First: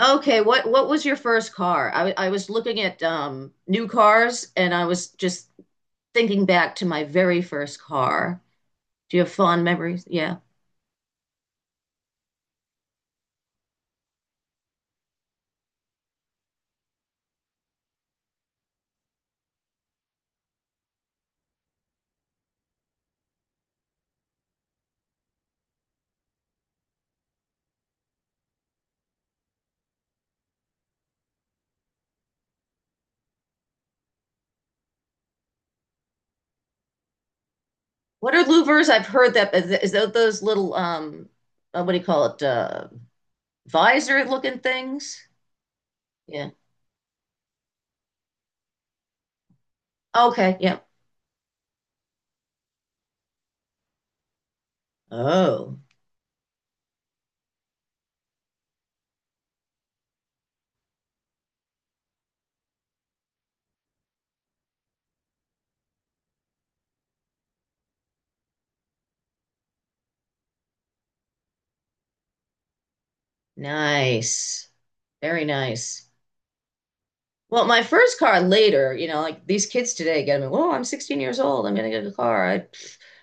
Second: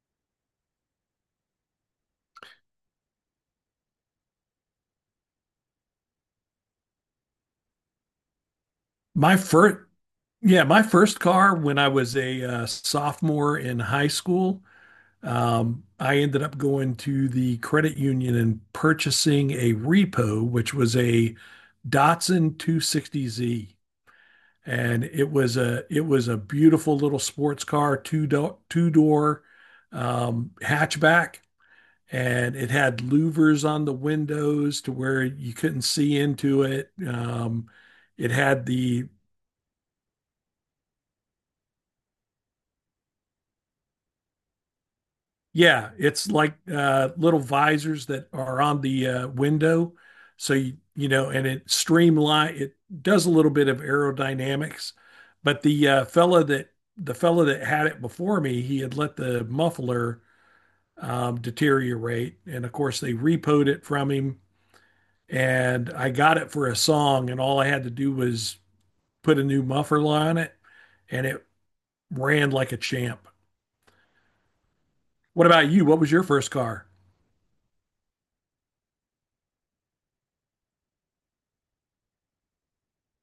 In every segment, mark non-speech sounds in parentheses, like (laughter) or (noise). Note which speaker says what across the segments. Speaker 1: Okay, what was your first car? I was looking at new cars and I was just thinking back to my very first car. Do you have
Speaker 2: My
Speaker 1: fond
Speaker 2: first,
Speaker 1: memories? Yeah.
Speaker 2: yeah, my first car when I was a sophomore in high school, I ended up going to the credit union and purchasing a repo, which was a Datsun 260Z, and it was a beautiful little sports car, two door hatchback, and it had louvers on the windows to where you couldn't see into it. It
Speaker 1: What are
Speaker 2: had
Speaker 1: louvers?
Speaker 2: the
Speaker 1: I've heard that is that those little what do you call it? Visor looking things?
Speaker 2: yeah, it's
Speaker 1: Yeah.
Speaker 2: like little visors that are on the window. So
Speaker 1: Okay, yeah.
Speaker 2: and it streamline it does a little bit of aerodynamics, but
Speaker 1: Oh,
Speaker 2: the fella that had it before me, he had let the muffler deteriorate, and of course they repoed it from him. And I got it for a song, and all I had to do was put a new muffler on it, and it ran like a champ.
Speaker 1: nice. Very
Speaker 2: What about you? What
Speaker 1: nice.
Speaker 2: was your first car?
Speaker 1: Well, my first car later, you know, like these kids today get me, oh, I'm 16 years old. I'm gonna get a car.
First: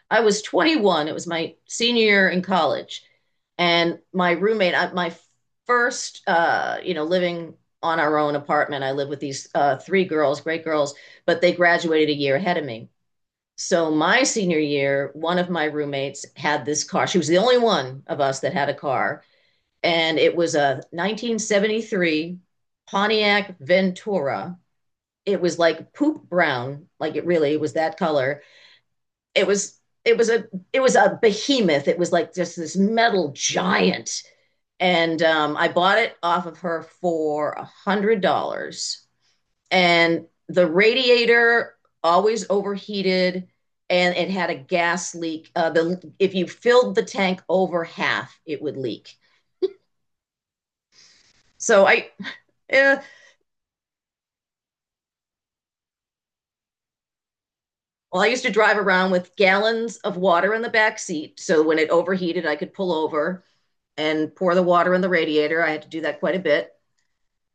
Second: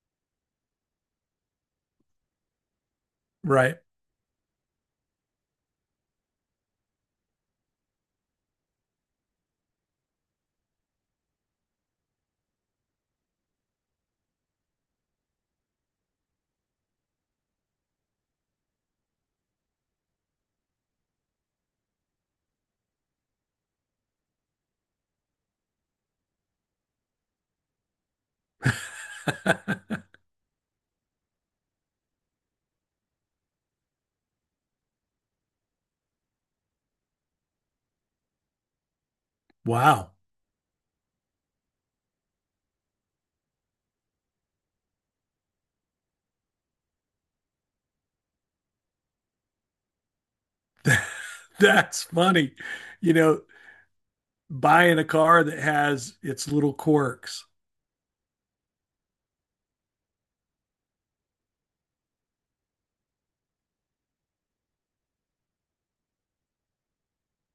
Speaker 1: I was 21. It was my senior year in college,
Speaker 2: Right.
Speaker 1: and my roommate, my first, you know, living on our own apartment. I lived with these three girls, great girls, but they graduated a year ahead of me. So my senior year, one of my roommates had this car. She was the only one of us that had a car, and it was a 1973 Pontiac Ventura. It was like poop brown, like it really was that color. it was it was a it was a behemoth. It was like just this metal giant. And I bought it off of her for $100,
Speaker 2: Wow.
Speaker 1: and the radiator always overheated, and it had a gas leak. The If you filled the tank over half it would leak.
Speaker 2: (laughs)
Speaker 1: so
Speaker 2: That's
Speaker 1: i
Speaker 2: funny.
Speaker 1: eh,
Speaker 2: You know, Buying a car that has its little quirks.
Speaker 1: well, I used to drive around with gallons of water in the back seat, so when it overheated I could pull over and pour the water in the radiator. I had to do that quite a bit.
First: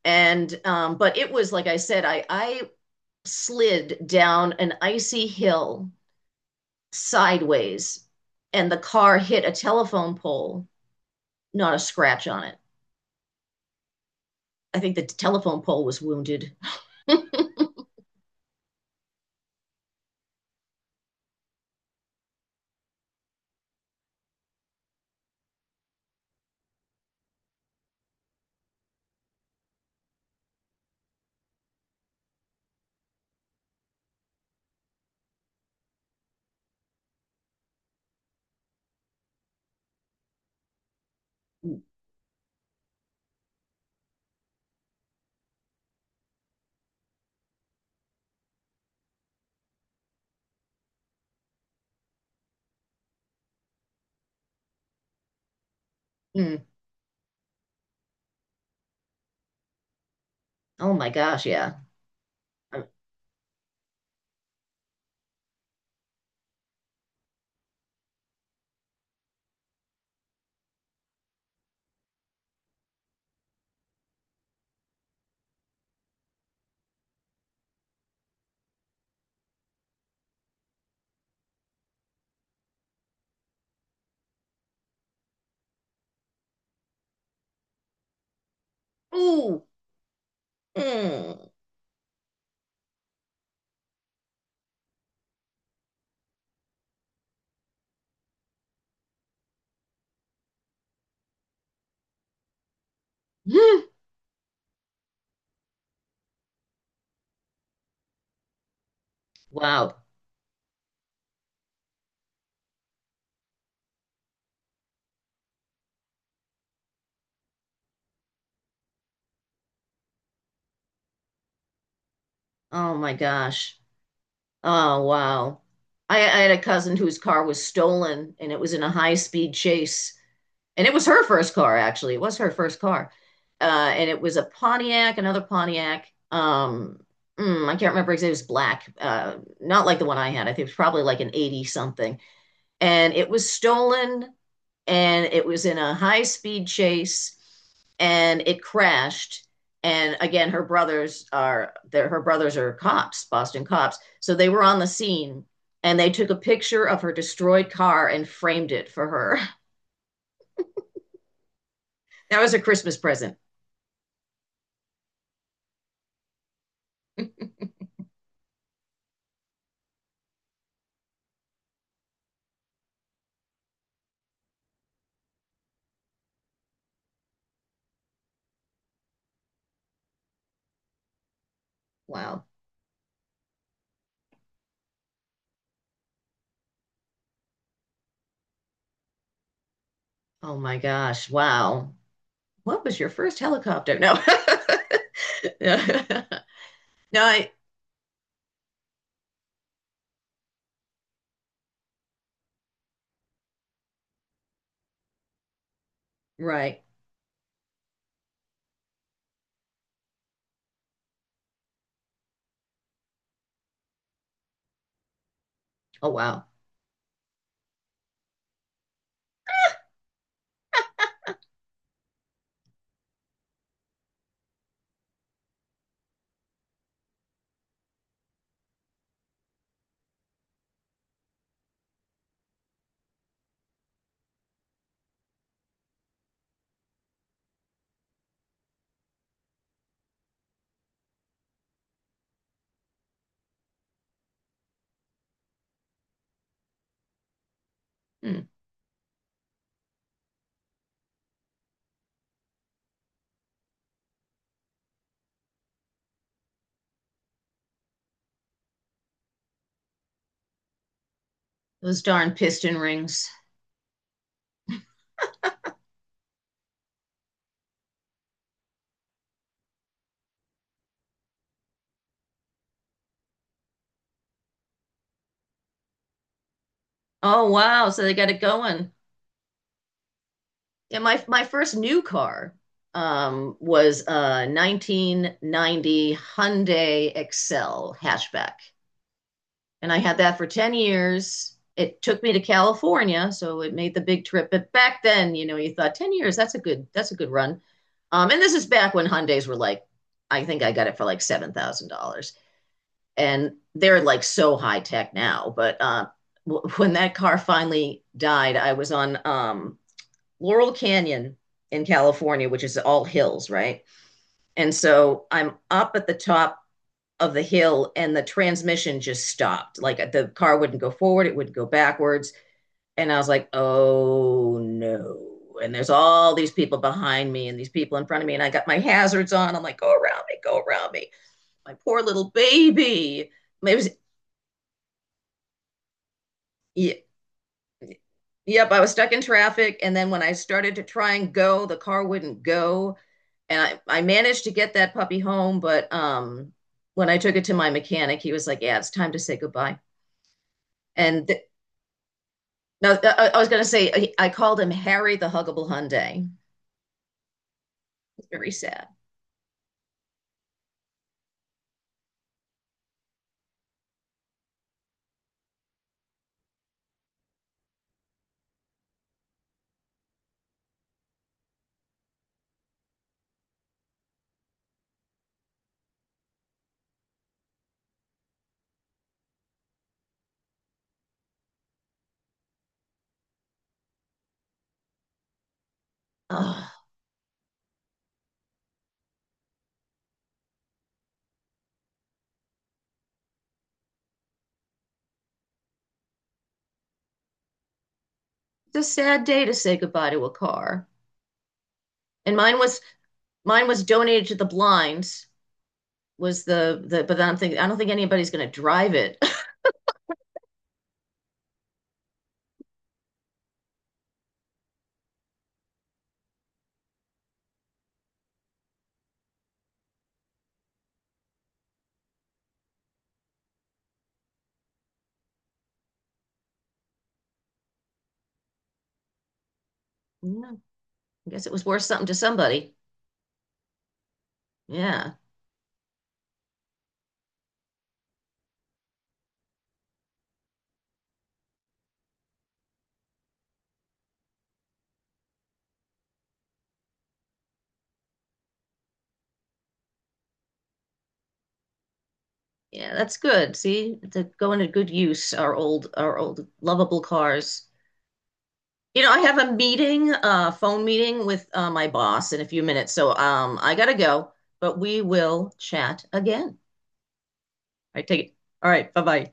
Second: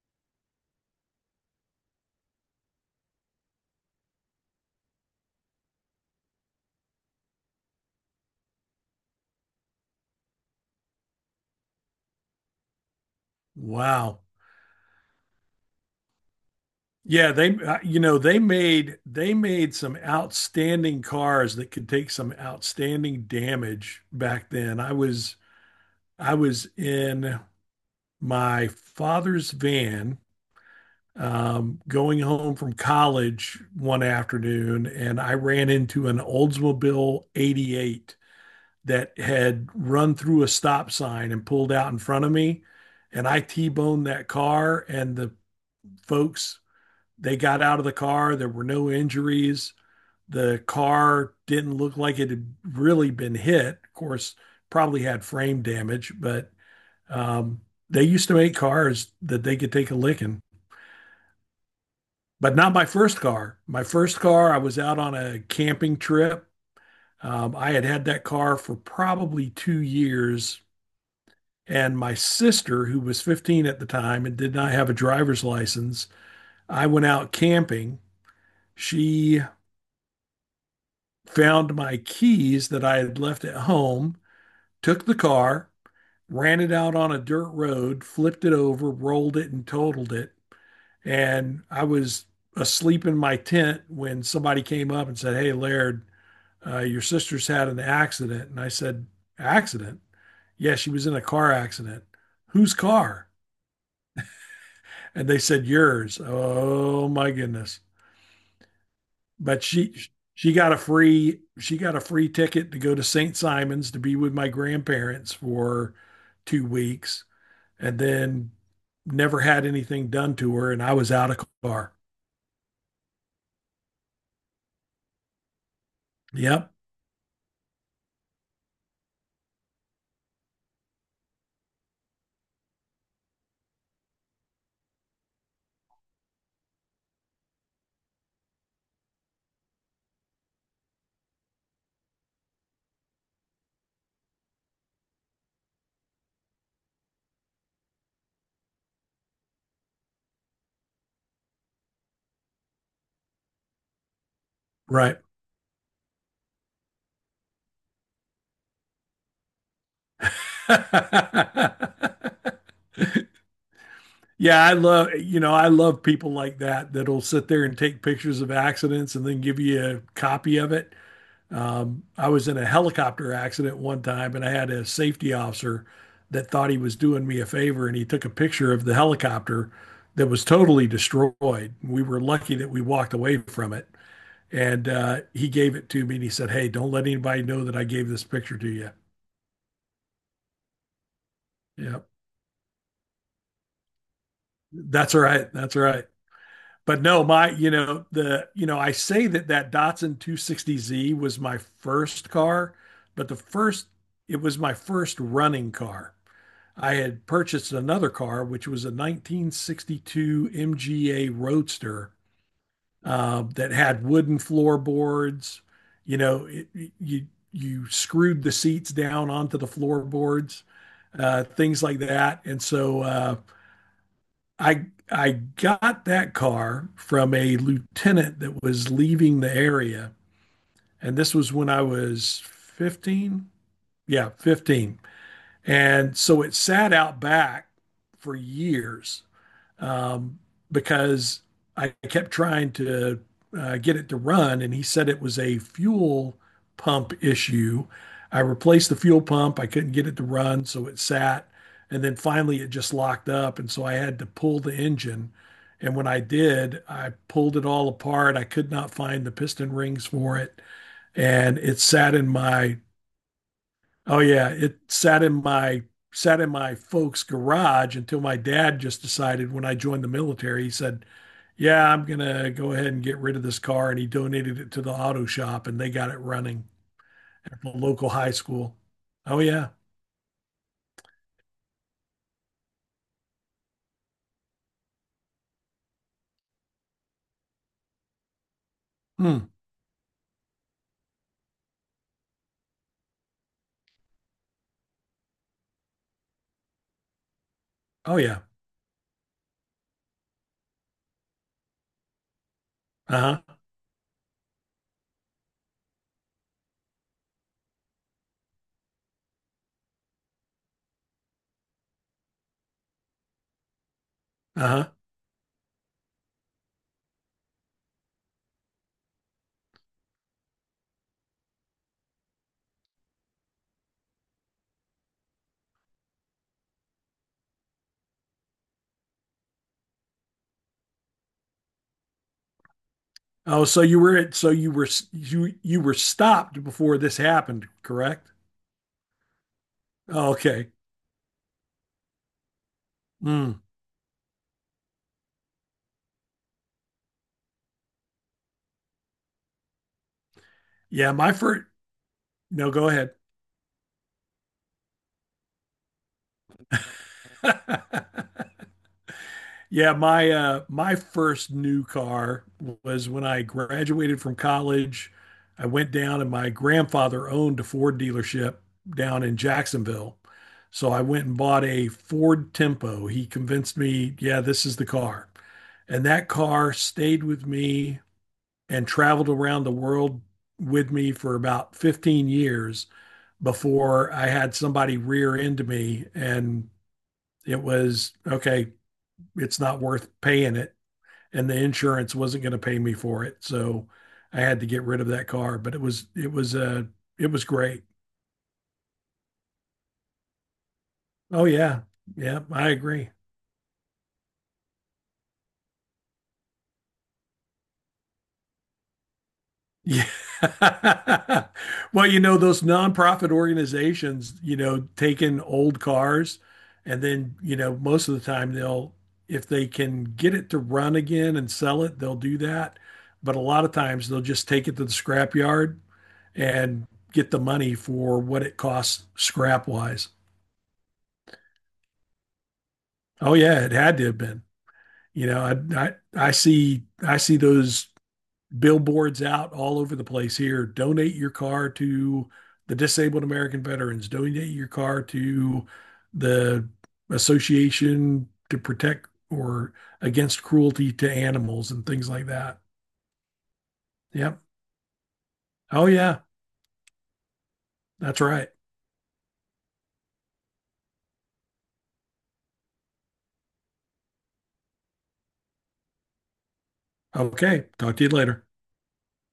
Speaker 1: And but it was like I said, I slid down an icy hill sideways, and the car hit a telephone pole. Not a scratch on it.
Speaker 2: Wow.
Speaker 1: I think the telephone pole was wounded. (laughs)
Speaker 2: Yeah, they you know, they made some outstanding cars that could take some outstanding damage back then. I was in my father's van going home from college one afternoon and I ran into an Oldsmobile 88 that had run through a stop sign and pulled out in front of me. And I T boned that car, and the folks, they got out of the car. There were no injuries. The car didn't look like it had really been hit. Of course, probably had frame damage, but
Speaker 1: Mm.
Speaker 2: um, they used to make cars that they could take a licking,
Speaker 1: Oh my gosh, yeah.
Speaker 2: but not my
Speaker 1: Um,
Speaker 2: first car. My first car, I was out on a camping trip. I had had that car for probably 2 years. And my sister, who was 15 at the time and did not have a driver's license, I went out camping. She found my keys that I had left at home, took the car, ran it out on a dirt road, flipped it over, rolled it,
Speaker 1: Ooh.
Speaker 2: and totaled it.
Speaker 1: Mm.
Speaker 2: And I was asleep in my tent when somebody came up and said, "Hey, Laird, your sister's had an accident." And I said, "Accident?" Yeah, she was in a car accident. Whose car?
Speaker 1: (laughs)
Speaker 2: And they said yours. Oh my goodness! But
Speaker 1: Wow.
Speaker 2: she got a free she got a free ticket to go to St. Simon's to be with my grandparents for 2 weeks, and then never had anything done to her, and I was out of car.
Speaker 1: Oh my gosh. Oh wow. I had a
Speaker 2: Yep,
Speaker 1: cousin whose car was stolen, and it was in a high speed chase, and it was her first car, actually. It was her first car, and it was a Pontiac, another Pontiac. I can't remember exactly. It was black, not like the one I had. I think it was probably like an 80 something, and it was stolen, and it was in a high speed chase, and it crashed. And again, her brothers are there. Her brothers are cops, Boston cops. So they were on the
Speaker 2: right.
Speaker 1: scene and they took a picture of her destroyed car and framed it for her. (laughs) That was
Speaker 2: (laughs)
Speaker 1: her Christmas present.
Speaker 2: Yeah, I love I love people like that that'll sit there and take pictures of accidents and then give you a copy of it. I was in a helicopter accident one time, and I had a safety officer that thought he was doing me a favor, and he took a picture of the helicopter that was totally destroyed. We were
Speaker 1: Wow.
Speaker 2: lucky that we walked away from it, and he gave it to me, and he said, "Hey, don't let anybody know that I gave this picture to you."
Speaker 1: Oh my gosh. Wow.
Speaker 2: Yeah,
Speaker 1: What was your first helicopter? No.
Speaker 2: that's all right. That's all right.
Speaker 1: (laughs)
Speaker 2: But
Speaker 1: No,
Speaker 2: no, my,
Speaker 1: I,
Speaker 2: you know, the, you know, I say that that Datsun 260Z was my first car, but the first, it was my first running car.
Speaker 1: right.
Speaker 2: I had purchased another car, which was a 1962 MGA Roadster that had wooden floorboards.
Speaker 1: Oh
Speaker 2: You know,
Speaker 1: wow.
Speaker 2: it, you screwed the seats down onto the floorboards, things like that. And so I got that car from a lieutenant that was leaving the area, and this was when I was 15. Yeah, 15. And so it sat out back for years um, because I kept trying to get it to run, and he said it was a fuel pump issue. I
Speaker 1: Hmm.
Speaker 2: replaced the fuel pump. I couldn't get it to run, so it sat. And then finally, it just locked up. And so I had to pull the engine. And when I did, I pulled it all apart. I could not find the piston rings for it. And it
Speaker 1: Those
Speaker 2: sat in
Speaker 1: darn piston
Speaker 2: my
Speaker 1: rings.
Speaker 2: oh yeah, it sat in my folks' garage until my dad just decided when I joined the military, he said, "Yeah, I'm gonna go ahead and get rid of this car," and he donated it to the auto shop, and they got it running
Speaker 1: Oh
Speaker 2: at the
Speaker 1: wow. So
Speaker 2: local
Speaker 1: they got
Speaker 2: high
Speaker 1: it
Speaker 2: school.
Speaker 1: going.
Speaker 2: Oh yeah,
Speaker 1: Yeah, my first new car was a 1990 Hyundai Excel hatchback.
Speaker 2: hmm.
Speaker 1: And I had that for 10 years. It took me to California, so it made the big trip. But back then, you know, you thought 10 years, that's a good run.
Speaker 2: Oh
Speaker 1: And
Speaker 2: yeah,
Speaker 1: this is back when Hyundai's were like, I think I got it for like $7,000.
Speaker 2: uh-huh,
Speaker 1: And they're like so high tech now. But when that car finally died, I was on Laurel Canyon in California, which is all hills, right? And
Speaker 2: uh-huh.
Speaker 1: so I'm up at the top of the hill and the transmission just stopped. Like the car wouldn't go forward, it would go backwards. And I was like, oh no. And there's all these people behind me and these people in front of me. And I got my hazards on. I'm like, go around me, go around me. My poor little baby.
Speaker 2: Oh,
Speaker 1: It
Speaker 2: so
Speaker 1: was,
Speaker 2: you were at, so you were stopped
Speaker 1: yeah,
Speaker 2: before this happened, correct?
Speaker 1: yep, I was stuck in traffic. And then when
Speaker 2: Oh,
Speaker 1: I
Speaker 2: okay.
Speaker 1: started to try and go, the car wouldn't go. And
Speaker 2: Hmm.
Speaker 1: I managed to get that puppy home. But when I took it to my mechanic, he was like, yeah, it's time to say goodbye.
Speaker 2: Yeah,
Speaker 1: And
Speaker 2: my first. No, go
Speaker 1: no,
Speaker 2: ahead.
Speaker 1: I was going to say I called him Harry the Huggable Hyundai. It's
Speaker 2: (laughs)
Speaker 1: very sad.
Speaker 2: Yeah, my my first new car was when I graduated from college. I went down and my grandfather owned a Ford dealership down in Jacksonville. So I went and bought a Ford Tempo. He convinced me, yeah, this is the car. And that car stayed with me and traveled around the world with me for about 15 years before I had somebody rear into me and
Speaker 1: Oh,
Speaker 2: it was okay, it's not worth paying it and the insurance wasn't going to pay me for it. So I had to get rid of that car, but it was great.
Speaker 1: it's a sad day to say goodbye to a car.
Speaker 2: Oh yeah.
Speaker 1: And
Speaker 2: Yeah, I agree.
Speaker 1: mine was donated to the blinds. Was the But I don't think anybody's going to drive it. (laughs)
Speaker 2: Yeah. (laughs) Well, you know, those nonprofit organizations, you know, take in old cars and then, you know, most of the time they'll if they can get it to run again and sell it, they'll do that. But a lot of times they'll just take it to the scrapyard and get the money for what it costs scrap wise.
Speaker 1: No, I guess it was worth something to somebody.
Speaker 2: Oh yeah, it had to have been.
Speaker 1: Yeah,
Speaker 2: You know, I I, I see those billboards out all over the place here. Donate your car to the disabled American veterans. Donate your car to the Association to Protect or Against Cruelty to Animals and things like that.
Speaker 1: yeah, that's good. See, to
Speaker 2: Yep.
Speaker 1: go into good use
Speaker 2: Oh
Speaker 1: our
Speaker 2: yeah,
Speaker 1: old lovable cars.
Speaker 2: that's right.
Speaker 1: You know, I have a meeting, a phone meeting with my boss in a few minutes, so I gotta go. But we will chat again.
Speaker 2: Okay. Talk
Speaker 1: I
Speaker 2: to you
Speaker 1: take it.
Speaker 2: later.
Speaker 1: All right, bye-bye.